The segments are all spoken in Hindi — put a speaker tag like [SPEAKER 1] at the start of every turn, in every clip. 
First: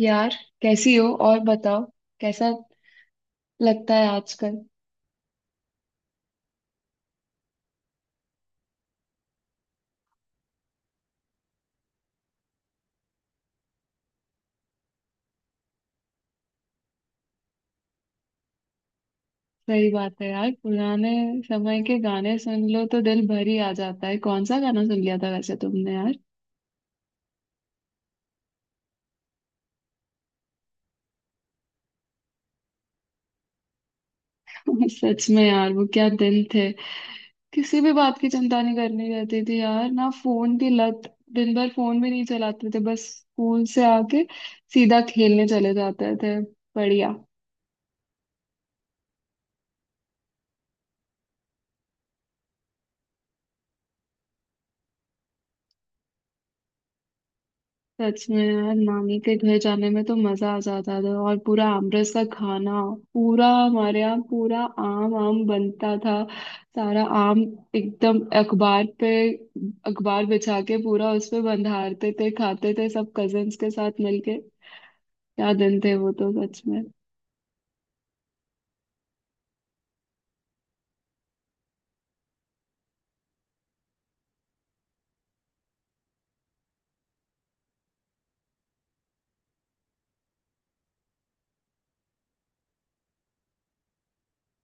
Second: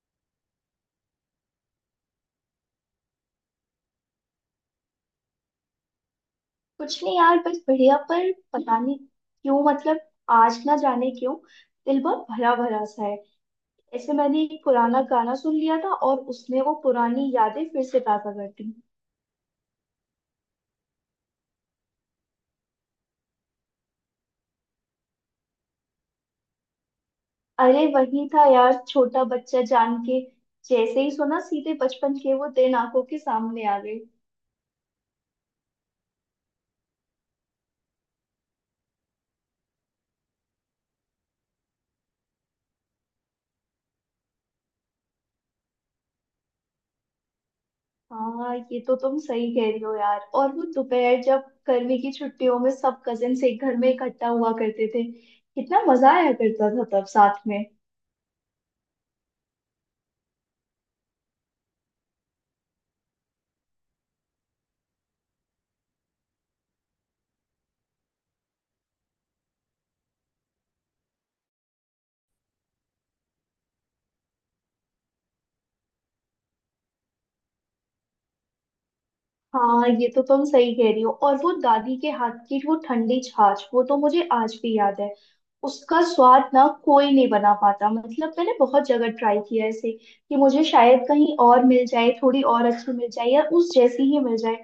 [SPEAKER 1] यार। कैसी हो और बताओ? कैसा लगता है आजकल?
[SPEAKER 2] कुछ नहीं यार, बस बढ़िया। पर पता नहीं क्यों, मतलब आज ना जाने क्यों दिल बहुत भरा भरा सा है। ऐसे मैंने एक पुराना गाना सुन लिया था और उसमें वो पुरानी यादें फिर से ताजा कर दी।
[SPEAKER 1] सही बात है यार। पुराने समय के गाने सुन लो तो दिल भर ही आ जाता है। कौन सा गाना सुन लिया था वैसे तुमने यार?
[SPEAKER 2] अरे वही था यार, छोटा बच्चा जान के। जैसे ही सुना, सीधे बचपन के वो दिन आंखों के सामने आ गए।
[SPEAKER 1] सच में यार, वो क्या दिन थे। किसी भी बात की चिंता नहीं करनी रहती थी यार, ना फोन की लत। दिन भर फोन भी नहीं चलाते थे, बस स्कूल से आके सीधा खेलने चले जाते थे। बढ़िया।
[SPEAKER 2] हाँ, ये तो तुम सही कह रही हो यार। और वो दोपहर जब गर्मी की छुट्टियों में सब कजिन एक घर में इकट्ठा हुआ करते थे, कितना मजा आया करता था तब साथ में।
[SPEAKER 1] सच में यार, नानी के घर जाने में तो मजा आ जाता था। और पूरा आमरस का खाना, पूरा हमारे यहाँ पूरा आम आम बनता था। सारा आम एकदम अखबार पे अखबार बिछा के पूरा उस पे बंधारते थे, खाते थे सब कजन्स के साथ मिलके। क्या दिन थे वो, तो सच में।
[SPEAKER 2] हाँ, ये तो तुम सही कह रही हो। और वो दादी के हाथ की वो ठंडी छाछ, वो तो मुझे आज भी याद है। उसका स्वाद ना कोई नहीं बना पाता, मतलब मैंने बहुत जगह ट्राई किया है इसे, कि मुझे शायद कहीं और मिल जाए, थोड़ी और अच्छी मिल जाए या उस जैसी ही मिल जाए।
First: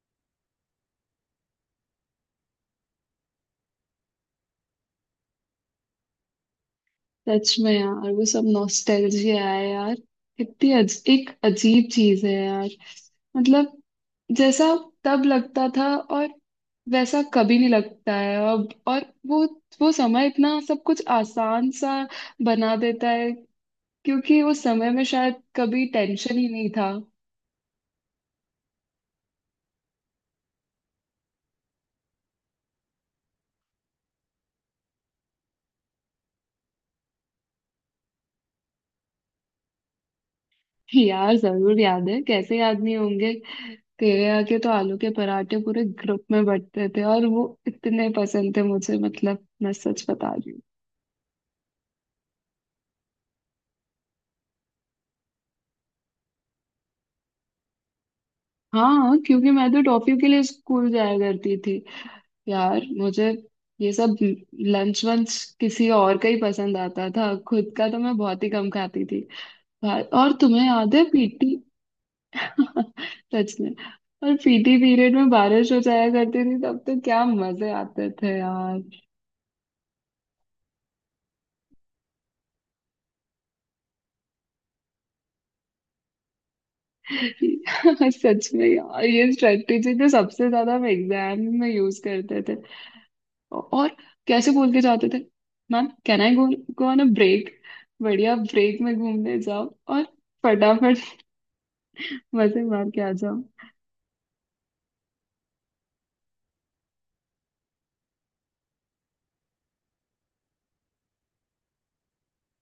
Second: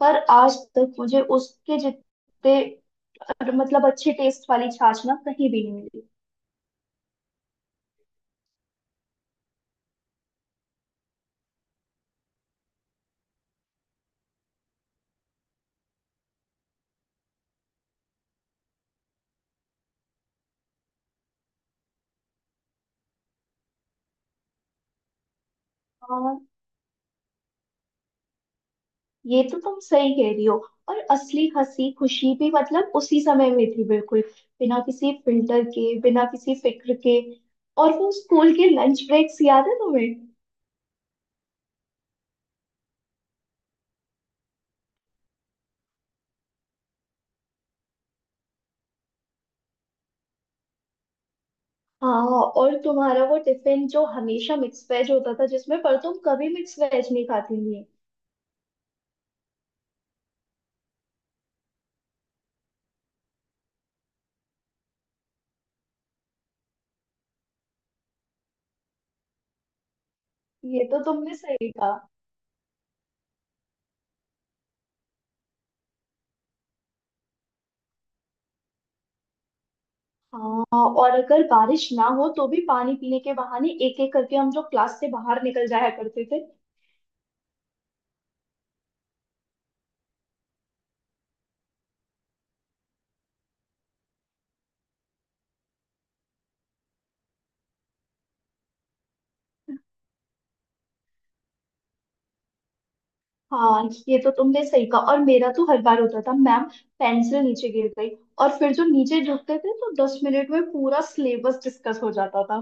[SPEAKER 2] पर आज तक मुझे उसके जितने मतलब अच्छे टेस्ट वाली छाछ ना कहीं भी नहीं मिली।
[SPEAKER 1] सच में यार वो सब नॉस्टैल्जिया है यार। कितनी एक अजीब चीज है यार। मतलब जैसा तब लगता था और वैसा कभी नहीं लगता है अब। और वो समय इतना सब कुछ आसान सा बना देता है, क्योंकि उस समय में शायद कभी टेंशन
[SPEAKER 2] हाँ,
[SPEAKER 1] ही नहीं था।
[SPEAKER 2] ये तो तुम सही कह रही हो। और असली हंसी खुशी भी मतलब उसी समय में थी, बिल्कुल बिना किसी फिल्टर के, बिना किसी फिक्र के। और वो स्कूल के लंच ब्रेक्स याद है तुम्हें?
[SPEAKER 1] यार जरूर याद है, कैसे याद नहीं होंगे। तेरे यहाँ के तो आलू के पराठे पूरे ग्रुप में बंटते थे, और वो इतने पसंद थे मुझे, मतलब मैं सच बता रही हूँ।
[SPEAKER 2] हाँ, और तुम्हारा वो टिफिन जो हमेशा मिक्स वेज होता था, जिसमें पर तुम कभी मिक्स वेज नहीं खाती थी।
[SPEAKER 1] हाँ, क्योंकि मैं तो टॉफी के लिए स्कूल जाया करती थी। यार मुझे ये सब लंच वंच किसी और का ही पसंद आता था, खुद का तो मैं बहुत ही कम खाती थी। और तुम्हें
[SPEAKER 2] ये
[SPEAKER 1] याद
[SPEAKER 2] तो
[SPEAKER 1] है
[SPEAKER 2] तुमने
[SPEAKER 1] पीटी?
[SPEAKER 2] सही कहा।
[SPEAKER 1] सच में। और पीटी पीरियड में बारिश हो जाया करती थी, तब तो क्या मजे आते थे यार।
[SPEAKER 2] हाँ, और अगर बारिश ना हो तो भी पानी पीने के बहाने एक एक करके हम जो क्लास से बाहर निकल जाया करते थे।
[SPEAKER 1] सच में यार ये स्ट्रेटेजी तो सबसे ज्यादा हम एग्जाम में यूज करते थे। और कैसे बोल के जाते थे: ma'am can I go, go on a break. बढ़िया, ब्रेक में घूमने जाओ और फटाफट मजे मार के आ जाओ।
[SPEAKER 2] हाँ, ये तो तुमने सही कहा। और मेरा तो हर बार होता था, मैम, पेंसिल नीचे गिर गई। और फिर जो नीचे झुकते थे तो 10 मिनट में पूरा सिलेबस डिस्कस हो जाता था।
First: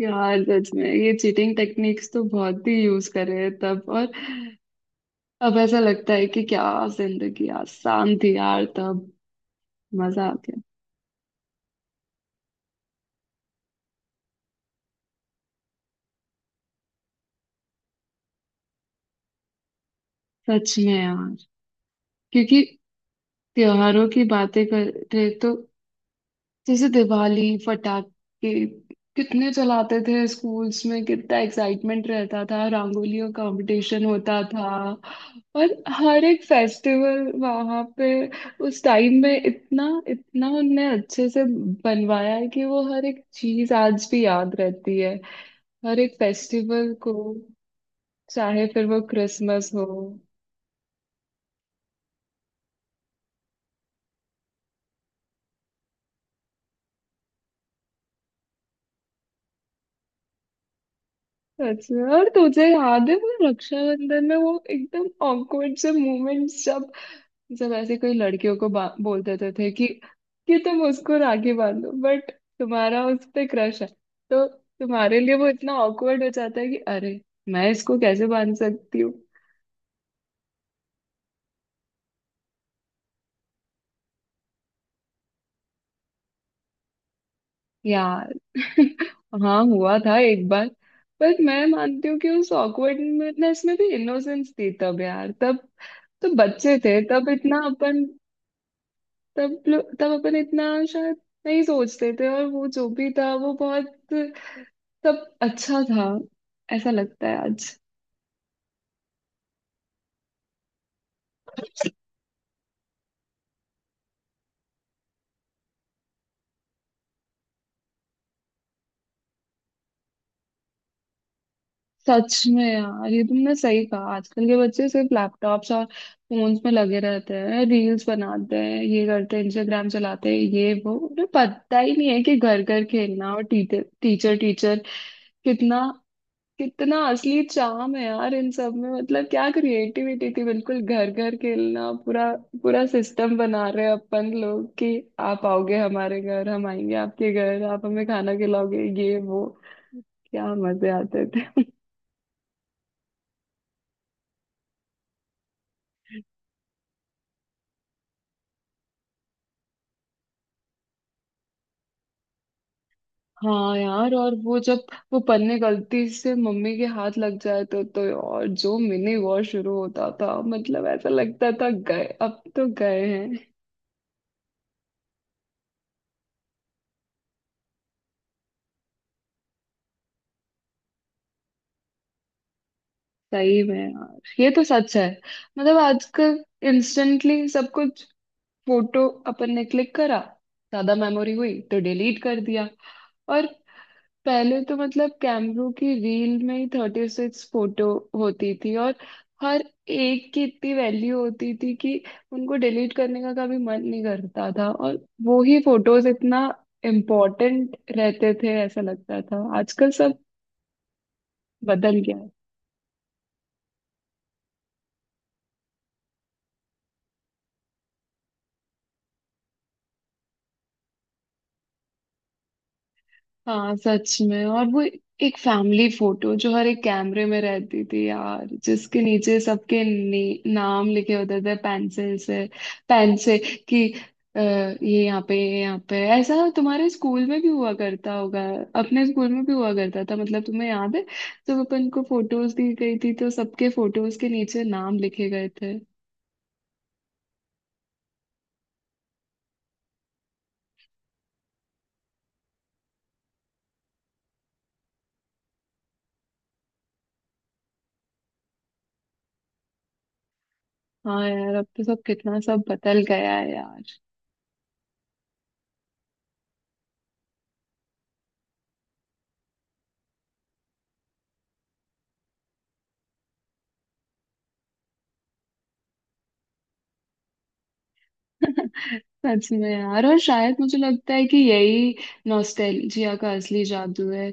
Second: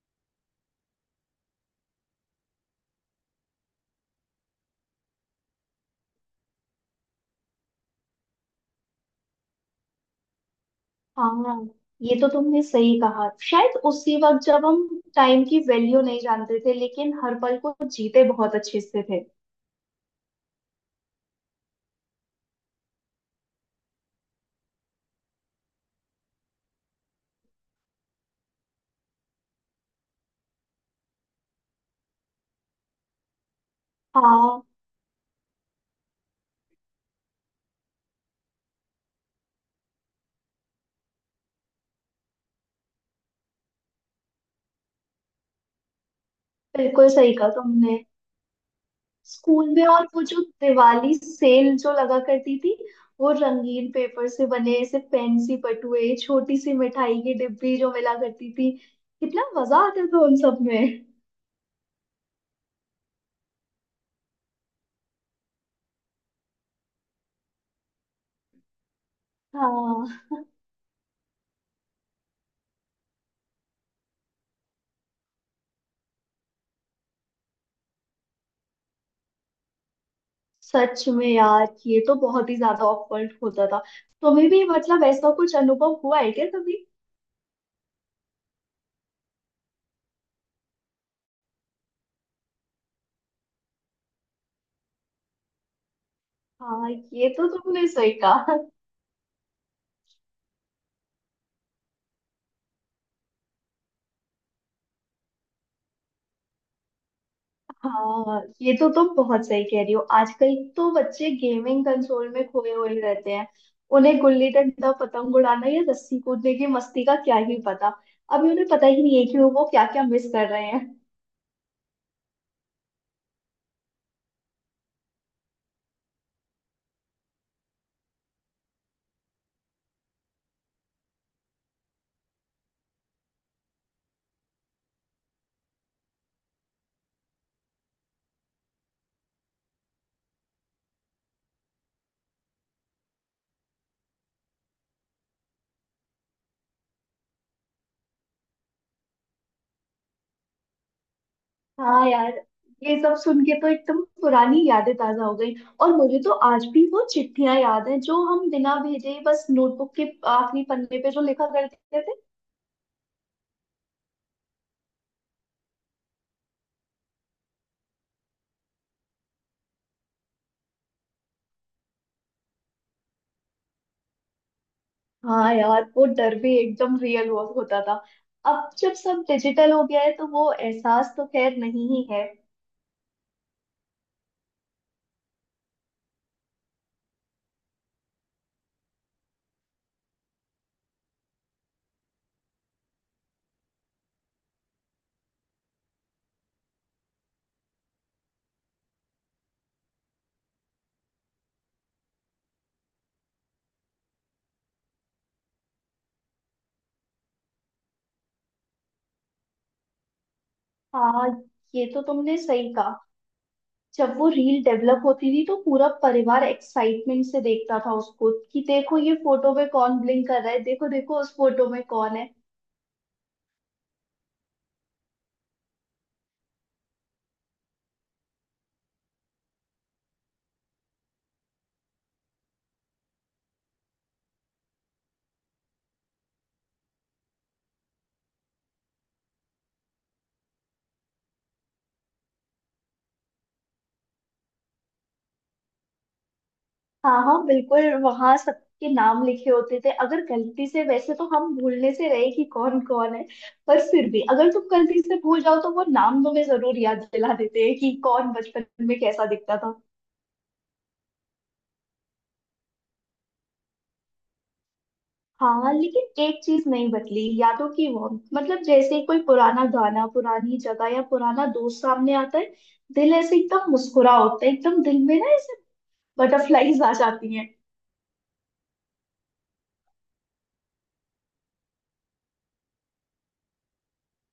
[SPEAKER 1] यार सच में ये चीटिंग टेक्निक्स तो बहुत ही यूज कर रहे हैं तब। और अब ऐसा लगता है कि क्या जिंदगी आसान थी यार तब। मजा आ गया।
[SPEAKER 2] हाँ, ये तो तुमने सही कहा। शायद उसी वक्त, जब हम टाइम की वैल्यू नहीं जानते थे लेकिन हर पल को जीते बहुत अच्छे से थे।
[SPEAKER 1] सच में यार। क्योंकि त्योहारों की बातें कर रहे तो, जैसे दिवाली फटाके कितने चलाते थे स्कूल्स में, कितना एक्साइटमेंट रहता था, रंगोलियों कंपटीशन होता
[SPEAKER 2] हाँ,
[SPEAKER 1] था। और हर एक फेस्टिवल वहाँ पे उस टाइम में इतना इतना उनने अच्छे से बनवाया है कि वो हर एक चीज आज भी याद रहती है, हर एक फेस्टिवल
[SPEAKER 2] बिल्कुल
[SPEAKER 1] को,
[SPEAKER 2] सही कहा तुमने।
[SPEAKER 1] चाहे फिर वो
[SPEAKER 2] स्कूल
[SPEAKER 1] क्रिसमस
[SPEAKER 2] में,
[SPEAKER 1] हो।
[SPEAKER 2] और वो जो दिवाली सेल जो लगा करती थी, वो रंगीन पेपर से बने ऐसे फैंसी पटुए, छोटी सी मिठाई की डिब्बी जो मिला करती थी, कितना मजा आता था उन सब में।
[SPEAKER 1] अच्छा, और तुझे याद है वो रक्षाबंधन में वो एकदम ऑकवर्ड से मोमेंट्स, जब सब ऐसे कोई लड़कियों को बोल देते थे कि
[SPEAKER 2] हाँ,
[SPEAKER 1] कि तुम उसको राखी बांध लो, बट तुम्हारा उस पे क्रश है। तो तुम्हारे लिए वो इतना ऑकवर्ड हो जाता है कि अरे, मैं इसको कैसे बांध सकती हूँ।
[SPEAKER 2] सच में यार, ये तो बहुत ही ज्यादा ऑकवर्ड होता था। तुम्हें भी मतलब ऐसा कुछ अनुभव हुआ है क्या कभी?
[SPEAKER 1] यार हाँ, हुआ था एक बार। बट मैं मानती हूँ कि उस ऑकवर्डनेस में भी इनोसेंस थी। तब यार, तब तो बच्चे
[SPEAKER 2] हाँ,
[SPEAKER 1] थे, तब
[SPEAKER 2] ये तो
[SPEAKER 1] इतना
[SPEAKER 2] तुमने
[SPEAKER 1] अपन
[SPEAKER 2] सही कहा।
[SPEAKER 1] तब तब अपन इतना शायद नहीं सोचते थे, और वो जो भी था, वो बहुत सब अच्छा था, ऐसा लगता है आज।
[SPEAKER 2] हाँ, ये तो तुम बहुत सही कह रही हो। आजकल तो बच्चे गेमिंग कंसोल में खोए हुए रहते हैं। उन्हें गुल्ली डंडा, पतंग उड़ाना या रस्सी कूदने की मस्ती का क्या ही पता। अभी उन्हें पता ही नहीं है कि वो क्या क्या मिस कर रहे हैं।
[SPEAKER 1] सच में यार ये तुमने सही कहा। आजकल के बच्चे सिर्फ लैपटॉप्स और फोन्स में लगे रहते हैं, रील्स बनाते हैं, ये करते हैं, इंस्टाग्राम चलाते हैं ये वो। उन्हें पता ही नहीं है कि घर घर खेलना और टीचर टीचर टीचर कितना कितना असली चाम है यार इन सब में। मतलब क्या क्रिएटिविटी थी, बिल्कुल। घर घर खेलना, पूरा पूरा सिस्टम बना रहे हैं अपन लोग कि आप आओगे हमारे घर, हम आएंगे आपके घर, आप हमें खाना खिलाओगे ये वो। क्या मजे आते थे।
[SPEAKER 2] हाँ यार, ये सब सुन के तो एकदम पुरानी यादें ताजा हो गई। और मुझे तो आज भी वो चिट्ठियां याद हैं जो हम बिना भेजे ही बस नोटबुक के आखिरी पन्ने पे जो लिखा करते थे।
[SPEAKER 1] हाँ यार। और वो जब वो पन्ने गलती से मम्मी के हाथ लग जाते तो और जो मिनी वॉर शुरू होता था, मतलब ऐसा लगता था गए अब तो गए।
[SPEAKER 2] हाँ यार, वो डर भी एकदम रियल हुआ होता था। अब जब सब डिजिटल हो गया है तो वो एहसास तो खैर नहीं ही है।
[SPEAKER 1] सही में यार, ये तो सच है। मतलब आजकल इंस्टेंटली सब कुछ, फोटो अपन ने क्लिक करा, ज्यादा मेमोरी हुई तो डिलीट कर दिया। और पहले तो मतलब कैमरों की रील में ही 36 फोटो होती थी, और हर एक की इतनी वैल्यू होती थी कि उनको डिलीट करने का कभी मन नहीं करता था। और वो ही फोटोज इतना इम्पोर्टेंट रहते थे, ऐसा लगता था आजकल सब
[SPEAKER 2] हाँ, ये
[SPEAKER 1] बदल
[SPEAKER 2] तो
[SPEAKER 1] गया।
[SPEAKER 2] तुमने सही कहा। जब वो रील डेवलप होती थी तो पूरा परिवार एक्साइटमेंट से देखता था उसको, कि देखो ये फोटो में कौन ब्लिंक कर रहा है, देखो देखो उस फोटो में कौन है।
[SPEAKER 1] हाँ सच में। और वो एक फैमिली फोटो जो हर एक कैमरे में रहती थी यार, जिसके नीचे सबके नाम लिखे होते थे, पेंसिल से, पेन से कि ये यहाँ पे ये यहाँ पे। ऐसा तुम्हारे स्कूल में भी हुआ करता होगा, अपने स्कूल में भी हुआ करता था। मतलब तुम्हें याद है जब अपन को फोटोज दी गई थी तो सबके फोटोज के नीचे नाम लिखे गए थे।
[SPEAKER 2] हाँ हाँ, बिल्कुल, वहां सबके नाम लिखे होते थे। अगर गलती से, वैसे तो हम भूलने से रहे कि कौन कौन है, पर फिर भी अगर तुम गलती से भूल जाओ तो वो नाम तुम्हें जरूर याद दिला देते हैं कि कौन बचपन में कैसा दिखता था।
[SPEAKER 1] हाँ यार, अब तो सब कितना सब बदल गया है यार।
[SPEAKER 2] हाँ, लेकिन एक चीज नहीं बदली, यादों की वो, मतलब जैसे ही कोई पुराना गाना, पुरानी जगह या पुराना दोस्त सामने आता है, दिल ऐसे एकदम मुस्कुरा होता है, एकदम दिल में ना ऐसे बटरफ्लाईज आ जाती हैं।
[SPEAKER 1] सच में यार, और शायद मुझे लगता है कि यही नॉस्टैल्जिया का असली जादू है।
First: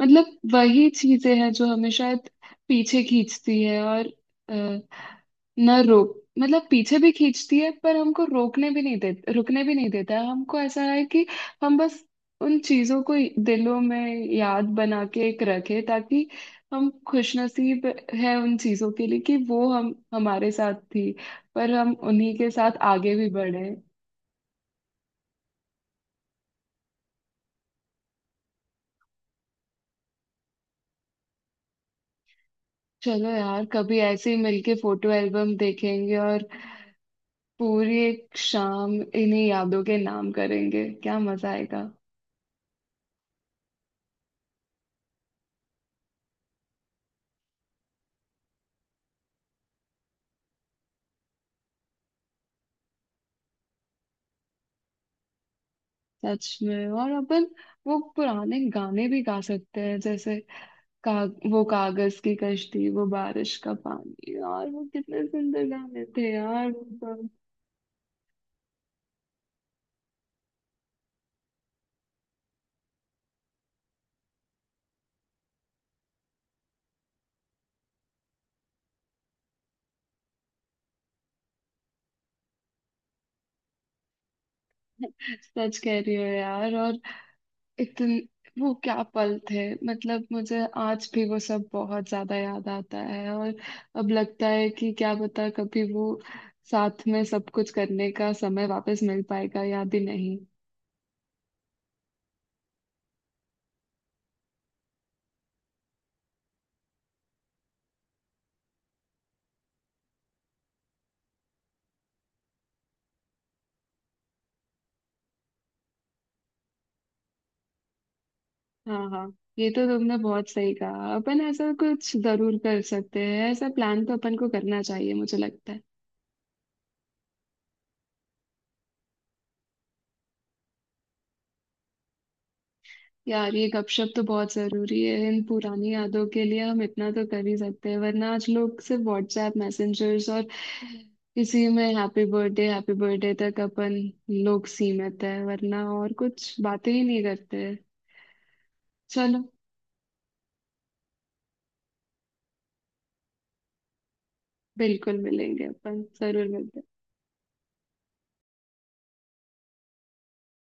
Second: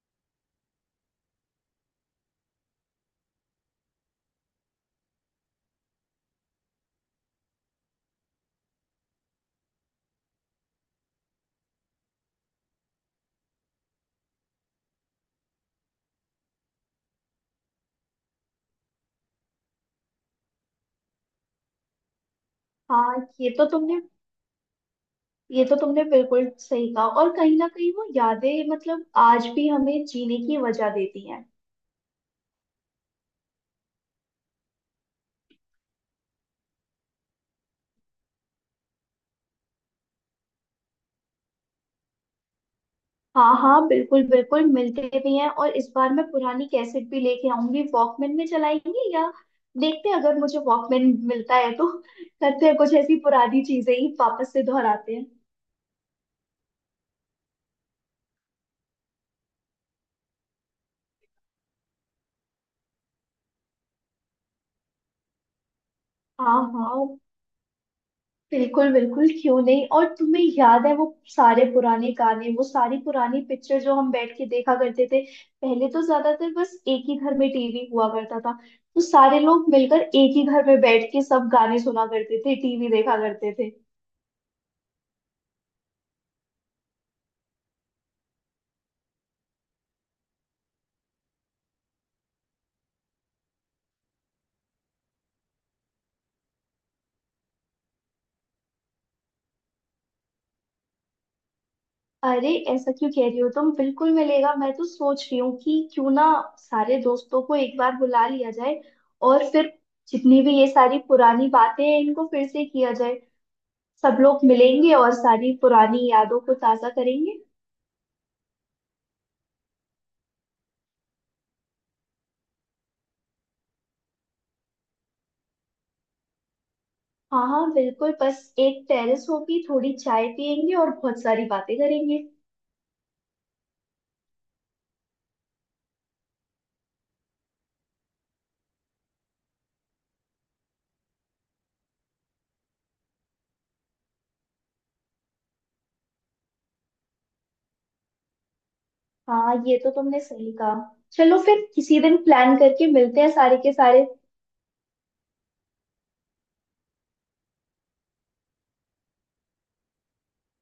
[SPEAKER 1] मतलब वही चीजें हैं जो हमें शायद पीछे खींचती है, और अ, न रोक मतलब पीछे भी खींचती है पर हमको रोकने भी नहीं देता, रुकने भी नहीं देता है हमको। ऐसा है कि हम बस उन चीजों को दिलों में याद बना के एक रखें ताकि हम खुशनसीब है उन चीजों के लिए कि वो हम हमारे साथ थी, पर हम उन्हीं के साथ आगे
[SPEAKER 2] हाँ
[SPEAKER 1] भी
[SPEAKER 2] ये तो
[SPEAKER 1] बढ़े।
[SPEAKER 2] तुमने ये तो तुमने बिल्कुल सही कहा। और कहीं ना कहीं वो यादें मतलब आज भी हमें जीने की वजह देती हैं।
[SPEAKER 1] चलो यार, कभी ऐसे ही मिलके फोटो एल्बम देखेंगे और पूरी एक शाम इन्हीं यादों के नाम करेंगे, क्या मजा आएगा।
[SPEAKER 2] हाँ हाँ, बिल्कुल बिल्कुल, मिलते भी हैं। और इस बार मैं पुरानी कैसेट भी लेके आऊंगी, वॉकमैन में चलाएंगे, या देखते हैं अगर मुझे वॉकमैन मिलता है तो करते हैं कुछ ऐसी पुरानी चीजें ही वापस से दोहराते हैं।
[SPEAKER 1] सच में, और अपन वो पुराने गाने भी गा सकते हैं जैसे का, वो कागज की कश्ती, वो बारिश का पानी। और वो कितने सुंदर गाने थे
[SPEAKER 2] हाँ
[SPEAKER 1] यार वो। तो
[SPEAKER 2] हाँ, बिल्कुल बिल्कुल, क्यों नहीं। और तुम्हें याद है वो सारे पुराने गाने, वो सारी पुरानी पिक्चर जो हम बैठ के देखा करते थे? पहले तो ज्यादातर बस एक ही घर में टीवी हुआ करता था, तो सारे लोग मिलकर एक ही घर में बैठ के सब गाने सुना करते थे, टीवी देखा करते थे।
[SPEAKER 1] सच कह रही हो यार, और इतन वो क्या पल थे, मतलब मुझे आज भी वो सब बहुत ज्यादा याद आता है। और अब लगता है कि क्या पता कभी वो साथ में सब कुछ करने का समय वापस मिल पाएगा, याद ही नहीं।
[SPEAKER 2] अरे, ऐसा क्यों कह रही हो तुम? बिल्कुल मिलेगा। मैं तो सोच रही हूँ कि क्यों ना सारे दोस्तों को एक बार बुला लिया जाए, और फिर जितनी भी ये सारी पुरानी बातें हैं इनको फिर से किया जाए। सब लोग मिलेंगे और सारी पुरानी यादों को ताजा करेंगे।
[SPEAKER 1] हाँ हाँ, ये तो तुमने बहुत सही कहा। अपन ऐसा कुछ जरूर कर सकते हैं, ऐसा प्लान तो अपन को करना चाहिए मुझे लगता है।
[SPEAKER 2] हाँ हाँ, बिल्कुल, बस एक टेरेस होगी, थोड़ी चाय पियेंगे और बहुत सारी बातें करेंगे।
[SPEAKER 1] यार ये गपशप तो बहुत जरूरी है, इन पुरानी यादों के लिए हम इतना तो कर ही सकते हैं। वरना आज लोग सिर्फ व्हाट्सएप मैसेंजर्स और इसी में हैप्पी बर्थडे तक अपन लोग सीमित है, वरना और कुछ बातें ही नहीं करते। चलो।
[SPEAKER 2] हाँ, ये तो तुमने सही कहा। चलो, फिर किसी दिन प्लान करके मिलते हैं सारे के सारे।
[SPEAKER 1] बिल्कुल मिलेंगे अपन, जरूर मिलते हैं।